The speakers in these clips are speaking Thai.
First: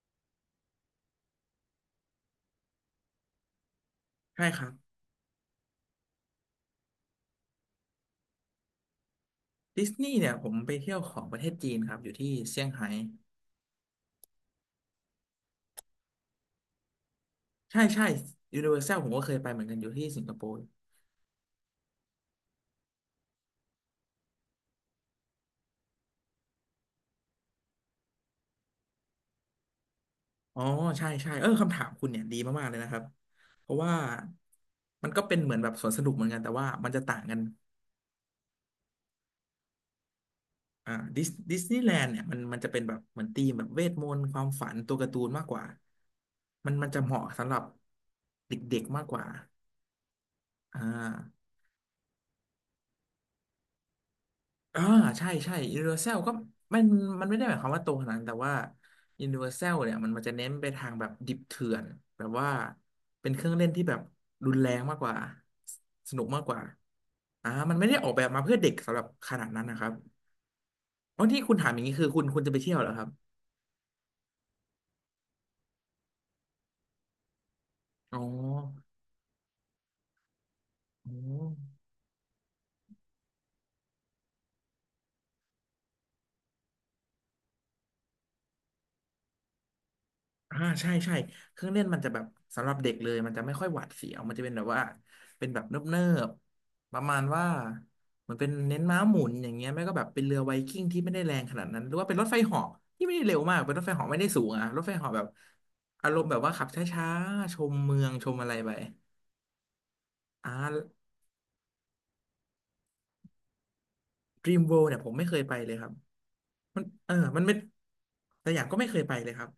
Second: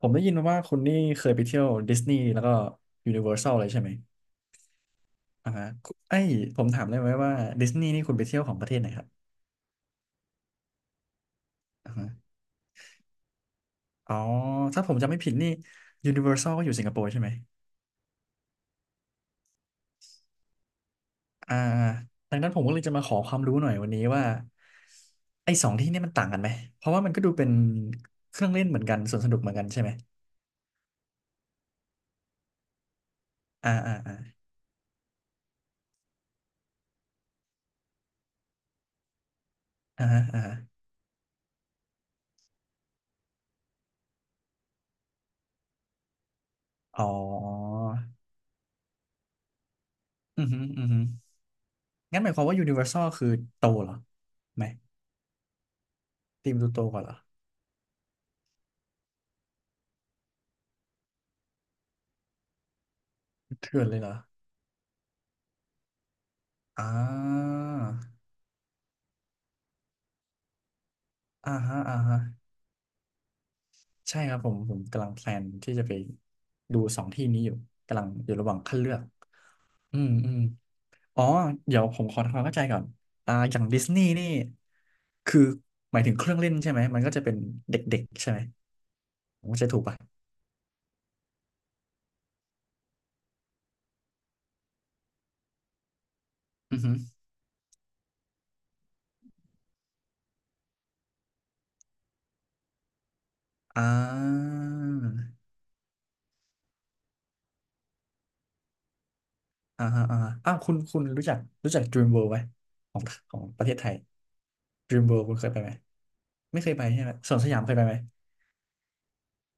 ผมได้ยินมาว่าคุณนี่เคยไปเที่ยวดิสนีย์แล้วก็ยูนิเวอร์แซลเลยใช่ไหมใช่ครับอ่าฮะไอ้ยผมถามได้ไหมว่าดิสนีย์นี่คุณไปเที่ยวของประเทศไหนครับดิสนีย์เนี่ยผมไปเที่ยวของประเทศจีนคอ่ารับอฮะยู่ที่เซี่ยงไฮ้อ๋อถ้าผมจำไม่ผิดนี่ยูนิเวอร์แซลก็อยู่สิงคโปร์ใช่ไหมใช่ใช่ยูนิเวอร์แซลผมก็เคยไปเหมือนกันอยู่ที่สิงคโปร์อ่าดังนั้นผมก็เลยจะมาขอความรู้หน่อยวันนี้ว่าไอ้สองที่นี่มันต่างกันไหมเพราะว่ามันก็ดูเป็นเครื่องเล่นเหมือนกันสวนสนุกเหมือนกันใช่ไหมอ๋อใช่ใช่เออคำถามคุณเนี่ยดีมากๆเลยนะครับเพอ่าราะว่าอ่าอ่ามันก็เป็นเหมือนแบบสวนสนุกเหมือนกันแต่ว่ามันจะต่างกันอ่าฮะอ่าฮะอ่าดิสนีย์แลนด์เนี่ยมันจะเป็นแบบเหมือนธีมแบบเวทมนต์ความฝันตัวการ์ตูนมากกว่ามันจะอ๋อเหมาะสำหรับเด็กๆมากกว่าอือฮึอ่อือฮึา งั้นหมายความว่ายูนิเวอร์แซลคือโตเหรอไหมอ่าใช่ใช่ Universal ก็ทีมดูมัโตนกว่าเหรอ มันไม่ได้หมายความว่าตรงขนาดนั้นแต่ว่า Universal เนี่ยมันจะเน้นไปทางแบบดิบเถื่อนแบบว่าเป็นเครื่องเล่นเถื่ที่อนแบเลบยเหรอรุนแรงมากกว่าสนุกมากกว่าอ่ามันไม่ได้ออกแบบมาเพื่อเด็กสำหรับขนาดนั้นนะครับอ๋อที่อ่าคุณถามอฮะย่างนี้อ่าคือฮะคุณจะไปเที่ยวเหรอครับใช่ครับผม กำลังแพลนที่จะไปดูสองที่นี้อยู่ กำลังอ๋อยู่ระหว่างคัดอเลือกอืมอืม อ๋อ อ๋อ เดี๋ยวผมขอทำความเข้าใจก่อน อ่าอย่างดิสนีย์นี่คือ หมายถึงเครื่องเล่นใช่ไหม มันก็จะเป็นเด็กๆใช่ไหมผมเข้าใจถูกป่ะใช่ใช่เครื่องเล่นมันจะแบบสำหรับเด็กเลยมันจะไม่ค่อยหวาดเสียวมันจะเป็นแบบว่าเป็นแบบเนิบอือฮึๆประมาณว่ามันเป็นเน้นม้าหมุนอย่างเงี้ยไม่ก็แบบเป็นเรือไวกิ้งที่ไม่ได้แรงขนาดนั้นหรือว่าเป็นรถไฟเหาะที่ไม่ได้เร็วมากเป็นรอ่ถไฟเหาะไม่ได้สูงาอะรถไฟเหาะแบบอารมณ์แบบว่าขับช้าๆชมเมืองชมอะไรไปอ่าฮะอ่าฮะอ่า อ้าวคุณรู้จัก Dream World ไหมของของประเทศไทย Dream World เนี่ย Dream ผม World ไม่คุเคณยเคยไปไปไหมเลยครับไม่เคยมัไปนใช่ไหเอมอสวมันนสไม่ยามเคยไปไหม แต่อย่างก็ไม่เคยไปเลยครับ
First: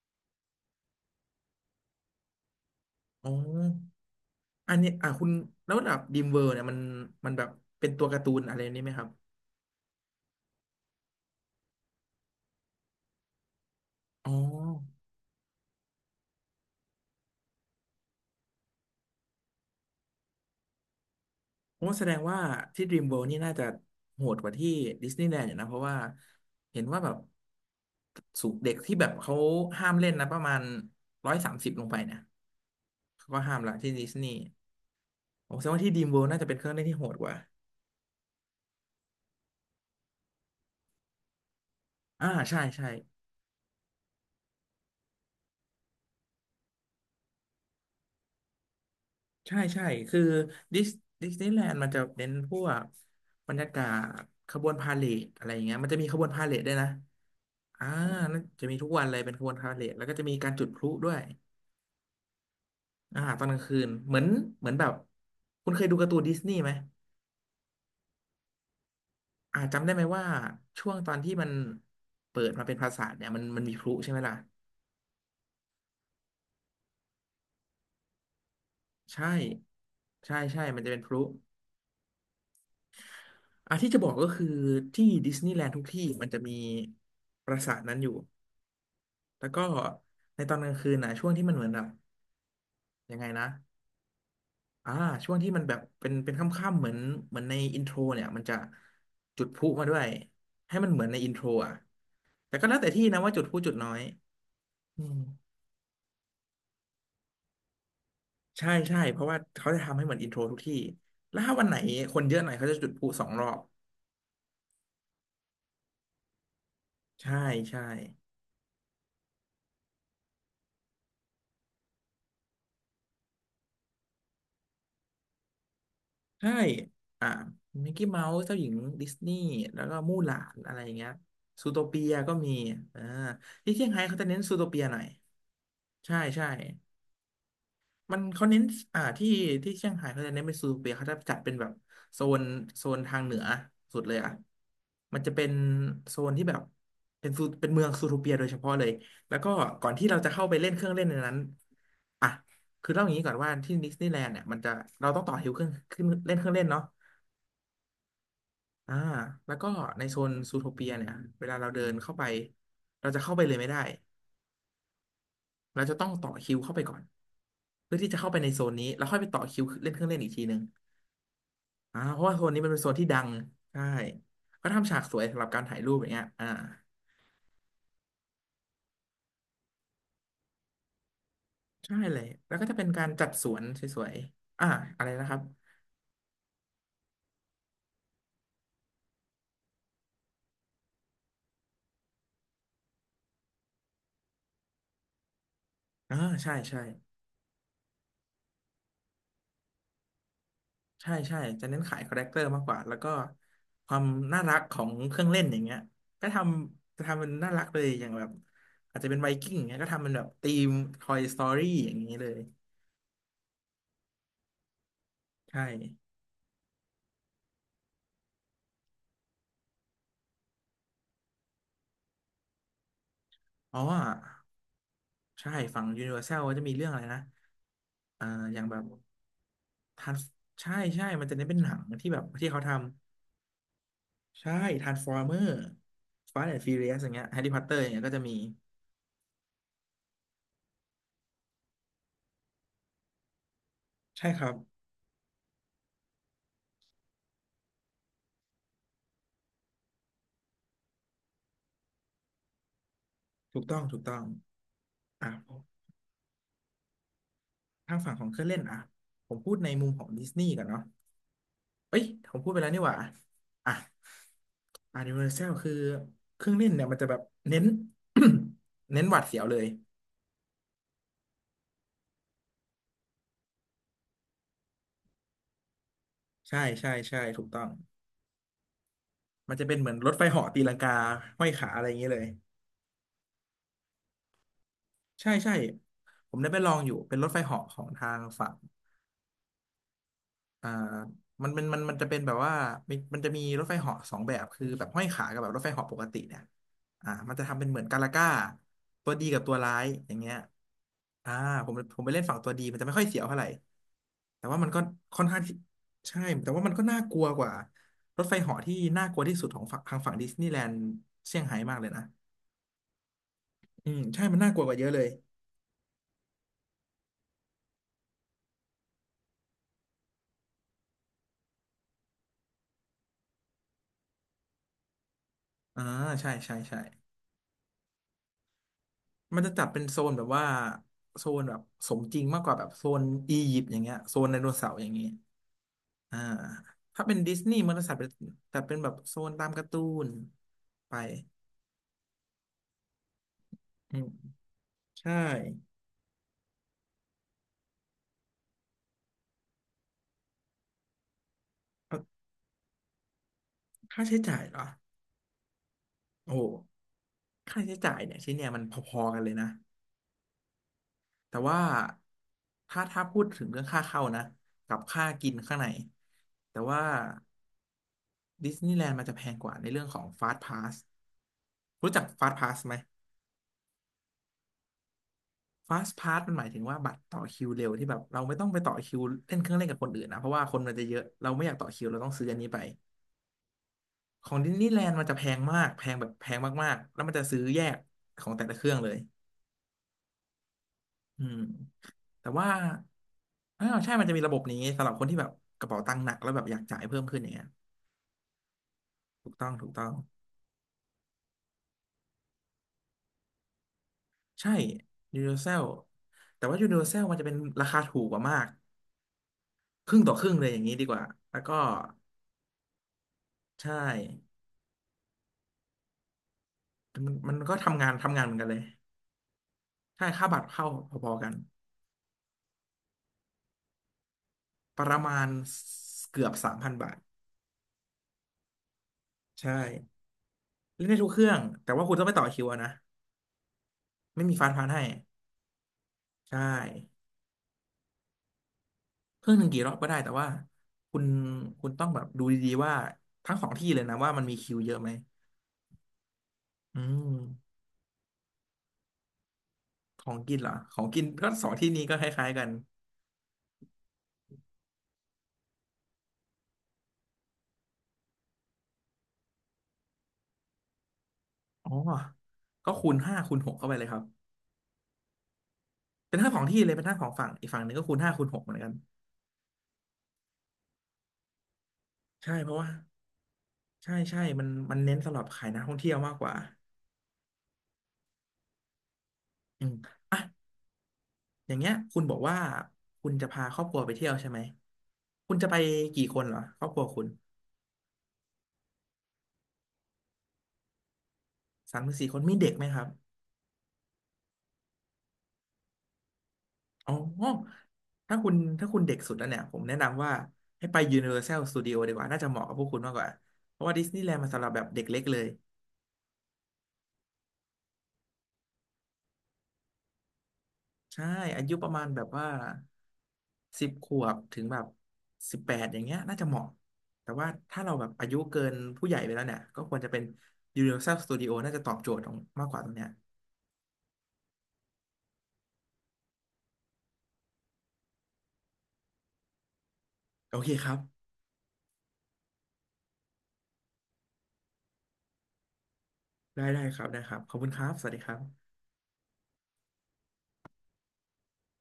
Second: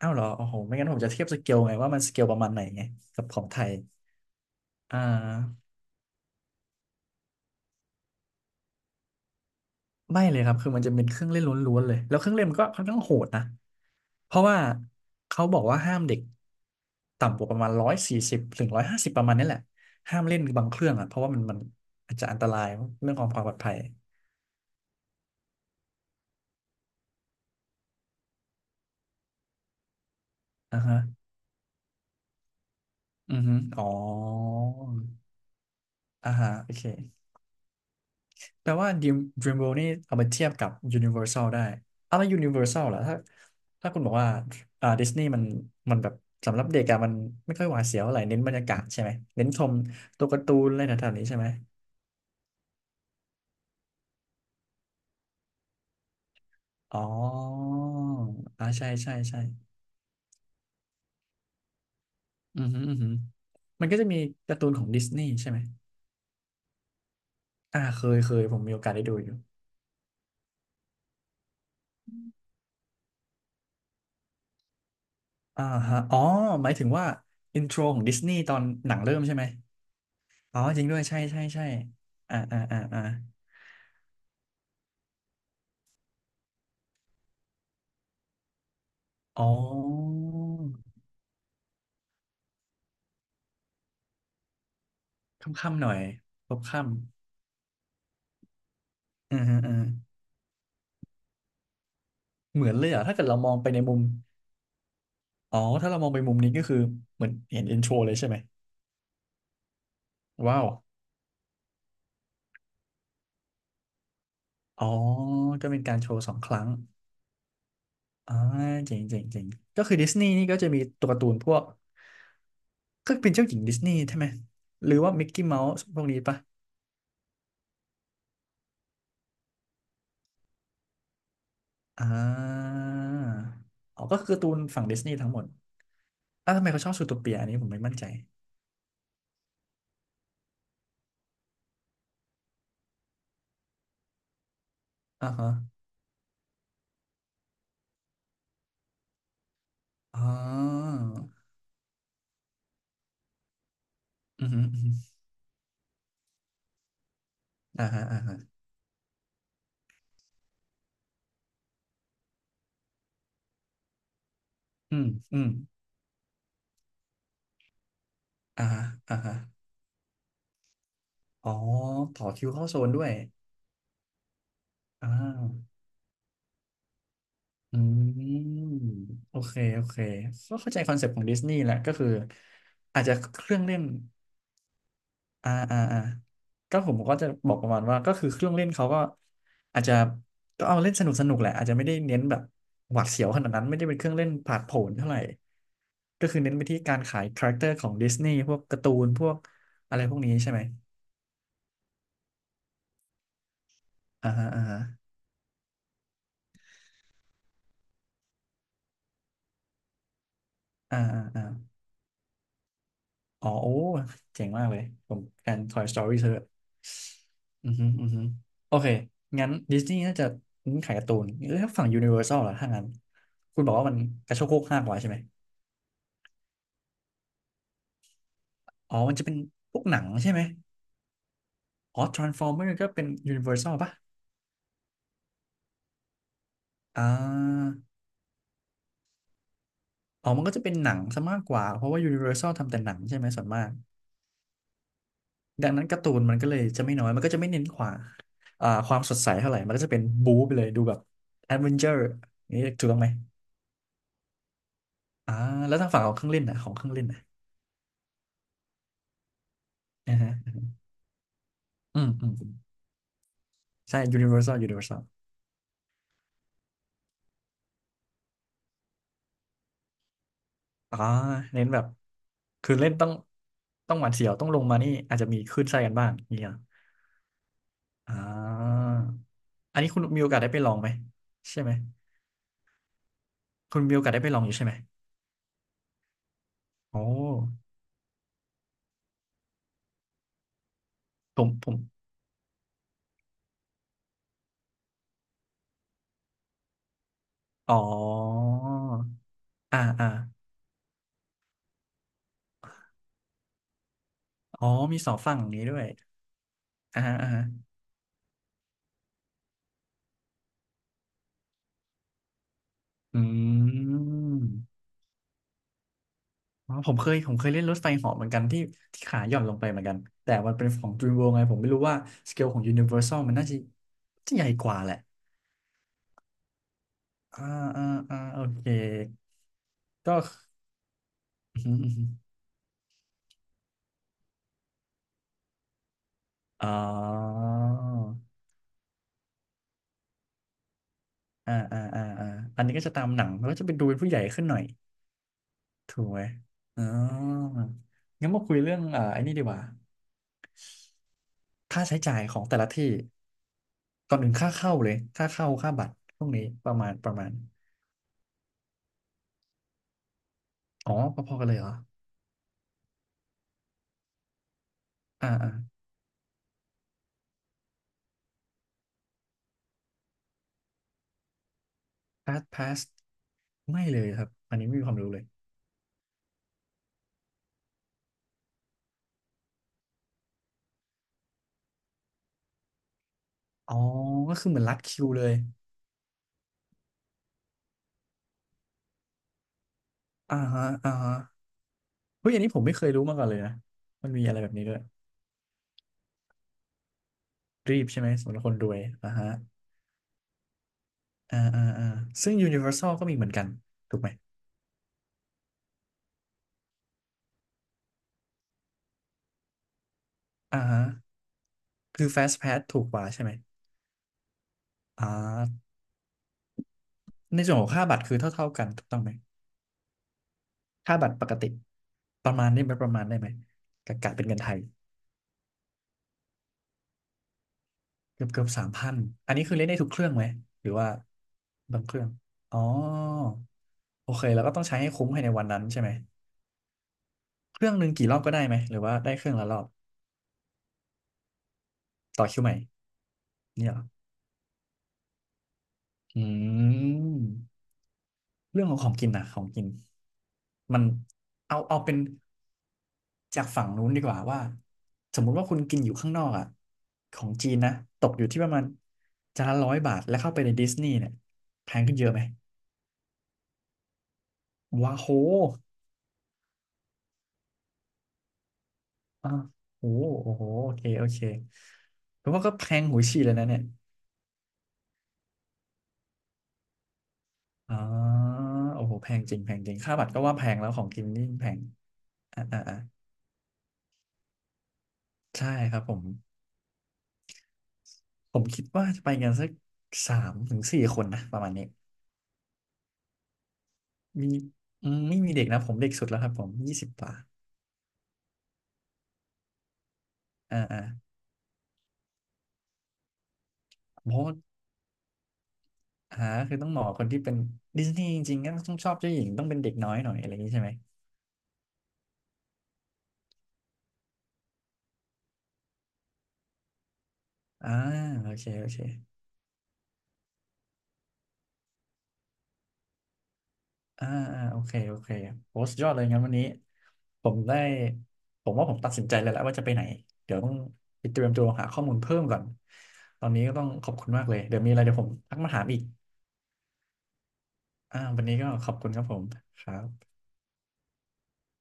อ้าวเหรอโอ้โหไม่งั้นผมจะเทียบสเกลไงว่ามันสเกลประมาณไหนไงกับอ๋อของไทยอันนี้อ่อ่ะคุณาแล้วแบบดีมเวิร์เนี่ยมันแบบเป็นตัวการ์ตูนอะไรนี้ไหมครับ ไม่เลยครับคือมันจะเป็นเครื่องเล่นล้วนๆเลยแล้วเครื่องเล่นมันก็ค่อนข้างโหดนะอ๋อเพราะว่าเขาบอกว่าห้ามเด็กต่ำกว่าประมาณ140ถึง150ประมาณนี้แหละห้ามเล่นบางเครื่องอ่ะเพราะว่ามันผมว่าแสดอาจงจะอัว่านตรายที่ Dream เรื่องขอ World งนี่ความปน่าลอดจะภัยโหดกว่าที่ดิสนีย์แลนด์อยู่นะเพราะว่าเห็นว่าแบบสูงเด็กที่แบบเขาห้ามเล่นนะประมาณอ่าฮะ130ลงไปเนี่ยเขาอืก็อห้าฮึมละอ๋อที่ดิสนีย์ผมแสดงว่าที่ Dream World อ่าน่าจะฮะเป็นเคโอรื่องเล่เค นที่โหดกว่าแปลว่า Dreamworld นี่เอามาเทียบกับ Universal ได้ เอาแล้อ่าว ใช่ Universal ใช่ล่ะถ้าถ้าคุณบอกว่าอ่าดิสนีย์มันแบบสำหรับเด็กอะมันไม่ค่อยหวาดเสียวอะไรเน้นบรรยากาศใช่ไหมเน้นใช่ชมใช่คือตัวการ์ตูนอะดิไรสแถวๆนี้ดิสใช่นีไหมย์แลนด์มันจะเน้นพวกบรรยากาศขบวนพาเหรดอะไรอย่างเงี้ยมันจะมีขบวนพาเหรดด้วยนะอ๋ออ่าน่าจะอ่ามีทุใช่กวันใช่เลยเป็นใช่ขบวนพาเหรดแล้วก็จะมีการจุดพลุด้วย อือหืออือหือตอนกลางคืมันนก็จะเหมีมือนการ์เหตูมือนนขแบองบดิสนีย์ใช่ไหมคุณเคยดูการ์ตูนดิสนีย์ไหมอ่าเคยเคยผมมีโอกาสได้ดูอยู่จำได้ไหมว่าช่วงตอนที่มันเปิดมาเป็นปราสาทเนี่ยมันมีพลุใช่ไหมล่ะอ่าฮะอ๋อหมายถึงว่าอินโทรของดิสนีย์ตอนหนังเริ่มใช่ใช่ไหมใช่อ๋อใช่มัจนริงจะด้เป็วนยพลุใช่ใช่ใช่อ่าอ่าอ่าอ่า อ่ะที่จะบอกก็คือที่ดิสนีย์แลนด์ทุกที่มันจะมีปราสาทนั้นอยู่อ๋แล้วก็อในตอนกลางคืนนะช่วงที่มันเหมือนแบบยังไงนะอ่าช่วงคที่มันแบ่ำบๆหน่อยเป็นคพบ่ำๆค่เหมือนเหมือนในอินโทรเนี่ยมันจะำอืาจุดพลุมาด้วยอืาให้มันเหมือนในอินโทรอ่ะแต่เหก็มือนแล้วเลแต่ยอ่ะที่ถ้านะเกิดว่าเราจุดมพองลุไปจุดในน้อมุย มอืมอ๋อถ้าเรามองไปมุมนี้ก็คือเหมือนเห็นเอ็นโชเลยใช่ไหมใช่ใช่เพราะว่าเขาจะทำให้เหมือนอินโทรทุกว้าวที่แล้วถ้าวันไหนคนเยอะหน่อยเขาจะจุดพลุสองรอบอ๋อก็เป็นการโชว์สองครั้งใช่ใช่อ่าเจ๋งเจ๋งเจ๋งก็คือดิสนีย์นี่ก็จะมีตัวการ์ตูนพวกก็เป็นเจ้าหญิงดิสนีย์ใช่ไหมหรือว่ามิกกี้เมาส์พวกนี้ปะใช่อ่ามิกกี้เมาส์เจ้าหญิงดิสนีย์แล้วก็มู่หลานอะไรอย่างเงี้ยซูโทเปีอ่ยก็มีาอ่าที่เซี่ยงไฮ้อ๋อเขาก็จะคือเน้กานร์ตูซูนโทเปีฝั่ยงหดิน่อสยนีย์ทั้งหมดใช่ใช่ อ่ะทำไมเขาชอบซูโทเปียอันนี้ผมไม่มั่นใจมันเขาเน้นอ่าที่ที่เชียงไฮ้เขาจะเน้นไปนซูเปียเขาจะจัดเป็นแบบโซนโซนทางเหนือสุดเลยอ่ะมันอ่าจะเป็ฮะนโซนที่แบบเป็นซูเป็นเมืองซูโทเปียโดยเฉพาะเลยแล้วก็ก่อนที่เราอ๋อ จะเข้าไปเล่นเครื่องเล่นในนั้นอ่ะคือเล่าอย่างนี้ก่อนว่าที่ดิสนีย์แลนด์เนี่อืยมอมันหืมอจะอื้อหืเราอต้องต่อแถวเครื่องขึ้นเล่นเครื่องเล่นเนาะอ่าฮะอ่าฮะอ่าแล้วก็ในโซนซูโทเปียเนี่ยเวลาเราเดินเข้าไปเราจะเข้าไปเลยไม่ได้ อืมอืมเราจะต้องต่อคิวเข้าไปก่อนเพื่อที่จะเข้าไปในโซอ่านฮะนี้แล้วอ่าค่อยไปฮะต่อคิวเล่นเครื่องเล่นอีกทีหนึ่ง อ๋อเพต่อราะว่าโซคินวนี้เข้ามันโซเป็นโซนนด้ที่วยดังใช่ก็ทำฉากอ่าสวยสำหวรับการถ่ายรูปอย่างเงี้ยอ่าอืมโอเคโอเคก็เข้าใจคอนเซ็ปต์ของดิสนีย์แหละก็ใช่คือเลยแล้วก็จะเป็นอากาจรจะจัดเคสวรื่องนเล่สนวยๆอ่าอะไรนะครับอ่าอ่าอ่าก็ผมก็จะบอกประมาณว่าก็คือเครื่องเล่นเขาก็อาจจะก็เอาเล่นสนุกสนุกแหละอาจจะไม่ได้เน้นแบบหวาดเสียวขนาดนั้นไม่ได้เป็นเครื่องเล่นผาดโผนเท่าไหร่อ่าก็คือเน้ใช่นไปที่ใช่การขายคาแรคเตอร์ของดิสนีย์พวกการ์ตูนพวกอะไรพวกนี้ใช่ไหมใช่ใช่จะเน้นขายคาแรคเตอร์มากกว่าแล้วก็ความอ่าน่าฮะรักอ่าขฮะ องเครื่องเล่นอย่างเงี้ยก็ทจะทำมันน่ารักเลยอย่างแบบอาจจะเป็นไวกิ้งอย่างเงี้ยก็ทำเป็นแบบธีม อ่า Toy อ่าอ่า Story อย่างนี้เลยอ๋อโอ้เจ๋งมากเลยผมการ ใช่ Toy Story เธออือฮึอือฮึโอเคงั้นดิสนีย์น่าจะเน้นขายการ์ตูนแล้วถ้าฝั่ง Universal ล่ะถ้างั้นคุณบออ๋กอว่ามันกระโชกโคกห้ากว่าใช่ไหมใช่ฝั่ง Universal ก็จะมีเรื่องอะไรนะอ่าอย่างแบบ อ๋อมันจะเป็นพวกหนังทานใช่ไหมใช่ใช่ มันจะเน้นเป็นหนังอ๋อ ที่แบบที่เขา Transformer ทำก็เป็น Universal ป่ะใช่ทรานส์ฟอร์เมอร์ฟาสต์แอนด์ฟิวเรียสอ่อย่างเงี้ยแฮร์รี่พอตเตอาร์อย่างเงี้ยก็จะมีอ๋อมันก็จะเป็นหนังซะมากกว่าเพราะว่า Universal ทำแต่หนังใช่ไหมส่วนมากใช่ครับดังนั้นการ์ตูนมันก็เลยจะไม่น้อยมันก็จะไม่เน้นขวาอ่าความสดใสเท่าไหร่มันก็จะเป็นบู๊ไปเลยดูแบบแอดเวนเจอร์นี่ถูกต้องไหม ถูกต้องถูกต้องอ่ะอ่าแล้วทางฝั่งของเครื่องเล่นนะของเครื่องเล่นนะทางฝั่งของเครื่องเล่นอ่ะผมพูดในมุมของนะดิสฮะนีย์กันเนาะเอ้อืยมอืผมมอืพูดมไปแล้วนี่หว่าอ่ะใช่ อ่ะ Universal ยูนิเวอร์แซลคือเครื่องเล่นเนี่ยมันจะแบบเน้น เน้นหวัดเสียวเลยอ่าเน้นแบบคือเล่นต้องหวาดเสียวต้องลงมานี่อาจจะมีคลื่นไส้กันบ้างเนี่ยใช่ใช่ใช่ถูกต้องอ่ามันจะเป็อันนเหนี้มือนคุณรถมีไฟโอกาสเหาะได้ไปตีลอลังงไหมกาห้อยใช่ขาไหมอะไรอย่างเงี้ยเลย คุณมีโอกาสได้ไปลองอยู่ใช่ไหมใช่ใช่ผมได้ไปลองอยู่โอ้เป็นรถไฟเหาะของทางฝั่งอ่าผมผมมันจะเป็นแบบว่ามันจะมีรถไฟเหาะสองแบบคือแบบห้อยขากับแบบรถไฟเหาะปกติเนี่ยมันจะทำเป็นอ๋เหอมือนกาลาก้าตัวดีกับตัวร้าอ่ายอ่าอย่างเงี้ยอ่าผมไปเล่นฝั่งตัวดีมันจะไม่ค่อยเสียวเท่าไหร่แต่ว่าอ๋อมันก็มีสองค่อนฝั่งข้างอย่างที่นี้ด้วยใช่แต่ว่ามันก็น่าอ่าฮะกลัวอ่ากฮะว่ารถไฟเหาะที่น่ากลัวที่สุดของฝั่งทางฝั่งดิสนีย์แลนด์เซี่ยงไฮ้มากเลยนะอือืมใช่มันน่ากลัวกว่าเยม อะเลยอ๋อผมเคยเล่นรถไฟเหาะเหมือนกันที่ขาหย่อนลงไปเหมือนกันแต่มันเป็นของ DreamWorld ไงผมไม่รู้ว่าสเกลของ Universal มันน่าจะจะใหญ่กว่าแหละอ่าใช่ใช่ใช่ อ่าอ่าอ่าโอเคมันจะจัดเป็นโซนก็แบบว่าโซนแบอืบอหืออืสอมหือจริงมากกว่าแบบโซนอียิปต์อย่างเงี้ยโซนไดโนเสาร์อย่างเงี้ยอ่าอ๋อถ้าเป็นดิสนีย์มันจะจัดเป็นแบบโซนตามการ์ตูนไปอ่าอ่าอ่าอ่าอันนี้ก็จะตามหนังแล้วก็จะไปดูอืเป็นมผู้ใหญ่ขึ้นหน่อยใช่ถูกไหมอ๋องั้นมาคุยเรื่องไอ้นี่ดีกว่าค่าเอใช้อจ่ายของแต่ละที่ค่าก่อใช้นอื่นจ่ายค่าเหรอเข้าเลยค่าเข้าค่าบัตรพวกโอ้โหนี้ประมาณค่าใช้จ่ายเนี่ยชิ้นเนี่ยมันพอๆกันเลยนะอ๋อพแต่อๆกันเลว่ายเหรอถ้าพูดถึงเรื่องค่าเข้านะกับค่าอ่กินข้างในา แต่ว่าดิสนีย์แลนด์มันจะแพงกว่าในเรื่องของฟาสต์พาสรู้จักฟาสต์พาสพาสพาไหม สไม่เลยครับอันนี้ไม่มีความรู้เลย fast pass มันหมายถึงว่าบัตรต่อคิวเร็วที่แบบเราไม่ต้องไปต่อคิวเล่นเครื่องเล่นกับคนอื่นนะเพราะว่าคนมันจะเยอะเราไม่อยากต่อคิวเราต้องซื้ออันนี้ไปอ๋อขอก็งคือดิสเหมือนีนย์รัแลดนด์คิมันวจะเลแพยงมากแพงแบบแพงมากๆแล้วมันจะซื้อแยกของแต่ละเครื่องเลยอ่าฮะอ่าฮะอืมแต่เฮ้ย อันว่านี้ผมไม่เคยรู้มาก่อนเลยนะ อ้าวใช่มันมันจะมีมีระอะบไรบแบบนี้นี้ด้วย สำหรับคนที่แบบกระเป๋าตังค์หนักแล้วแบบอยากจ่ายเพิ่มขึ้นอย่างเงี้ยรีบใช่ไหมสำหรับคนรวยอ่าถูฮะกต้องถูกต้องอ่าอ่าอ่าซึ่ง Universal ก็มีเหมือนกัน ถูกไหมใช่ Universal แต่ว่า Universal มันจะเป็นราคาถูกกว่ามากครึ่งต่อครึ่งเลยออ่าย่างนี้ฮะดีกว่าแล้วก็คือ Fast Pass ถูกกว่าใช่ไหมใช่อ่ามันมันในส่ก็วนของทำค่างานบัตรคืทำองานเหมือนกัเท่านเลๆย กันถูกต้องไหม ใช่ค่าบัตรเข้าค่าพบัอตรๆปกักนติประมาณได้ไหมประมาณได้ไหมกะกะเป็นเงินไทยประมาณเกือบ 3,000 บาทเกือบเกือบสามพันอันนี้ใช่คือเล่นได้ทุกเครื่องไหมหรือเล่ว่านได้ทุกเครื่องแต่บางว่าเคคุณรื่ต้อองงไปต่อคิวอ๋อะอ นะโอไม่เคมีแล้วฟานก็ต้อพางนใช้ให้ให้คุ้มภายในวันนั้นใช่ไหมใช่เครื่องหนึ่งกี่รอบก็ได้ไหมหรือว่าได้เคเครื่รื่อองงหละนึ่งรอกี่บรอบก็ได้แต่ว่าคุณคุณต้องแบบดูต่อคิวดีใหม่ๆว่าทั้งสองที่เนี่ยเหเลรยอนะว่ามันมีคิวเยอะไหมอือืมมเรื่องของของกินนะของกินของกินเหรอขมัอนงกินก็สองเอาที่เอานี้เป็ก็นคล้ายๆกันจากฝั่งนู้นดีกว่าว่าสมมุติว่าคุณกินอยู่ข้างนอกอ่ะของจีนนะตกอยู่ที่ประมาณจานละร้อยบาทแล้วเข้าไปในดิสนีย์เนี่ยอ๋แพองขึ้นเยอะไหมก็คูณห้าคูณหกเข้าไปเลยครับว้าโหเป็นทั้งสองที่เลยเป็นทั้งสองฝั่งอีกฝั่งหนึ่งก็คูณห้าคูณหกเหมือนกันอ่ะโอ้โหโอ้โหโอเคโอเคเพใช่ราะว่าเพก็ราะแพว่างหูฉี่เลยนะเนี่ย ใช่ใช่มันเน้นสำหรับขายนักท่องเที่ยวมากกว่าอ๋อโอ้โหแพงจริงแพงอืจมริงค่าบัตรอ่ะ ก็ว่าแพงแล้วของกินนี่แพอย่างงเงี้ยคุณบอกว่าอ่าอ่าอ่าคุณจะพาครอบครัวไปเที่ยวใช่ไหมคุณจะใช่ไปครับผมกี่คนเหรอครอบครัวคุณผมคิดว่าจะไปกันสักสามถึงสี่คนนะประมาณนี้3-4 คนมีเด็กไหมครับมีอืมไม่มีเด็กนะผมเด็กสุดแล้วครับผมยี่สิบอ๋อกว่าถ้าคุณเด็กสุดแล้วเนี่ยผมแนะนำว่าอ่าให้ไป อ่า Universal Studio ดีกว่าน่าจะเหมาะกับพวกคุณมากกว่าเพราะว่าดิสนีย์แลเพนด์ราะมันว่าสำหรับแบบเด็กเล็กเลยหาคือต้องเหมาะคนที่เป็นดิสนีย์จริงๆก็ต้องชอบเจ้าหญิงต้องเป็นเด็กน้อยหน่อยอะไรอย่างนี้ใช่ไหมใช่อายุประมาณแบบว่า10 ขวบถึงแบบ18อย่างเงี้ยน่าจะเหมาะแต่ว่าถ้าอ่าเราแบบอายุโอเกิเคนโอเค ผู้ใหญ่ไปแล้วเนี่ยก็ควรจะเป็น Universal Studio น่าจะตอบโจทย์ตรงมากกว่าตรงเนี้ยอ่าอ่าโอเคโอเคโอ้สุดยอดเลยงั้นวันนี้ผมได้ผมว่าผมตัดสินใจเลยแล้วว่าจะไปไหนเดี๋โอยวเคต้องครับ ไปเตรียมตัวหาข้อมูลเพิ่มก่อนตอนนี้ก็ต้องขอบคุณมากเลยเดี๋ยวมีอะไรเดี๋ยวผมทักมาถามอีกได้ได้ครับได้ครับขอบคุณครับสวัสอ่าดีครัวันนี้ก็บขอบคุณครับผมครับ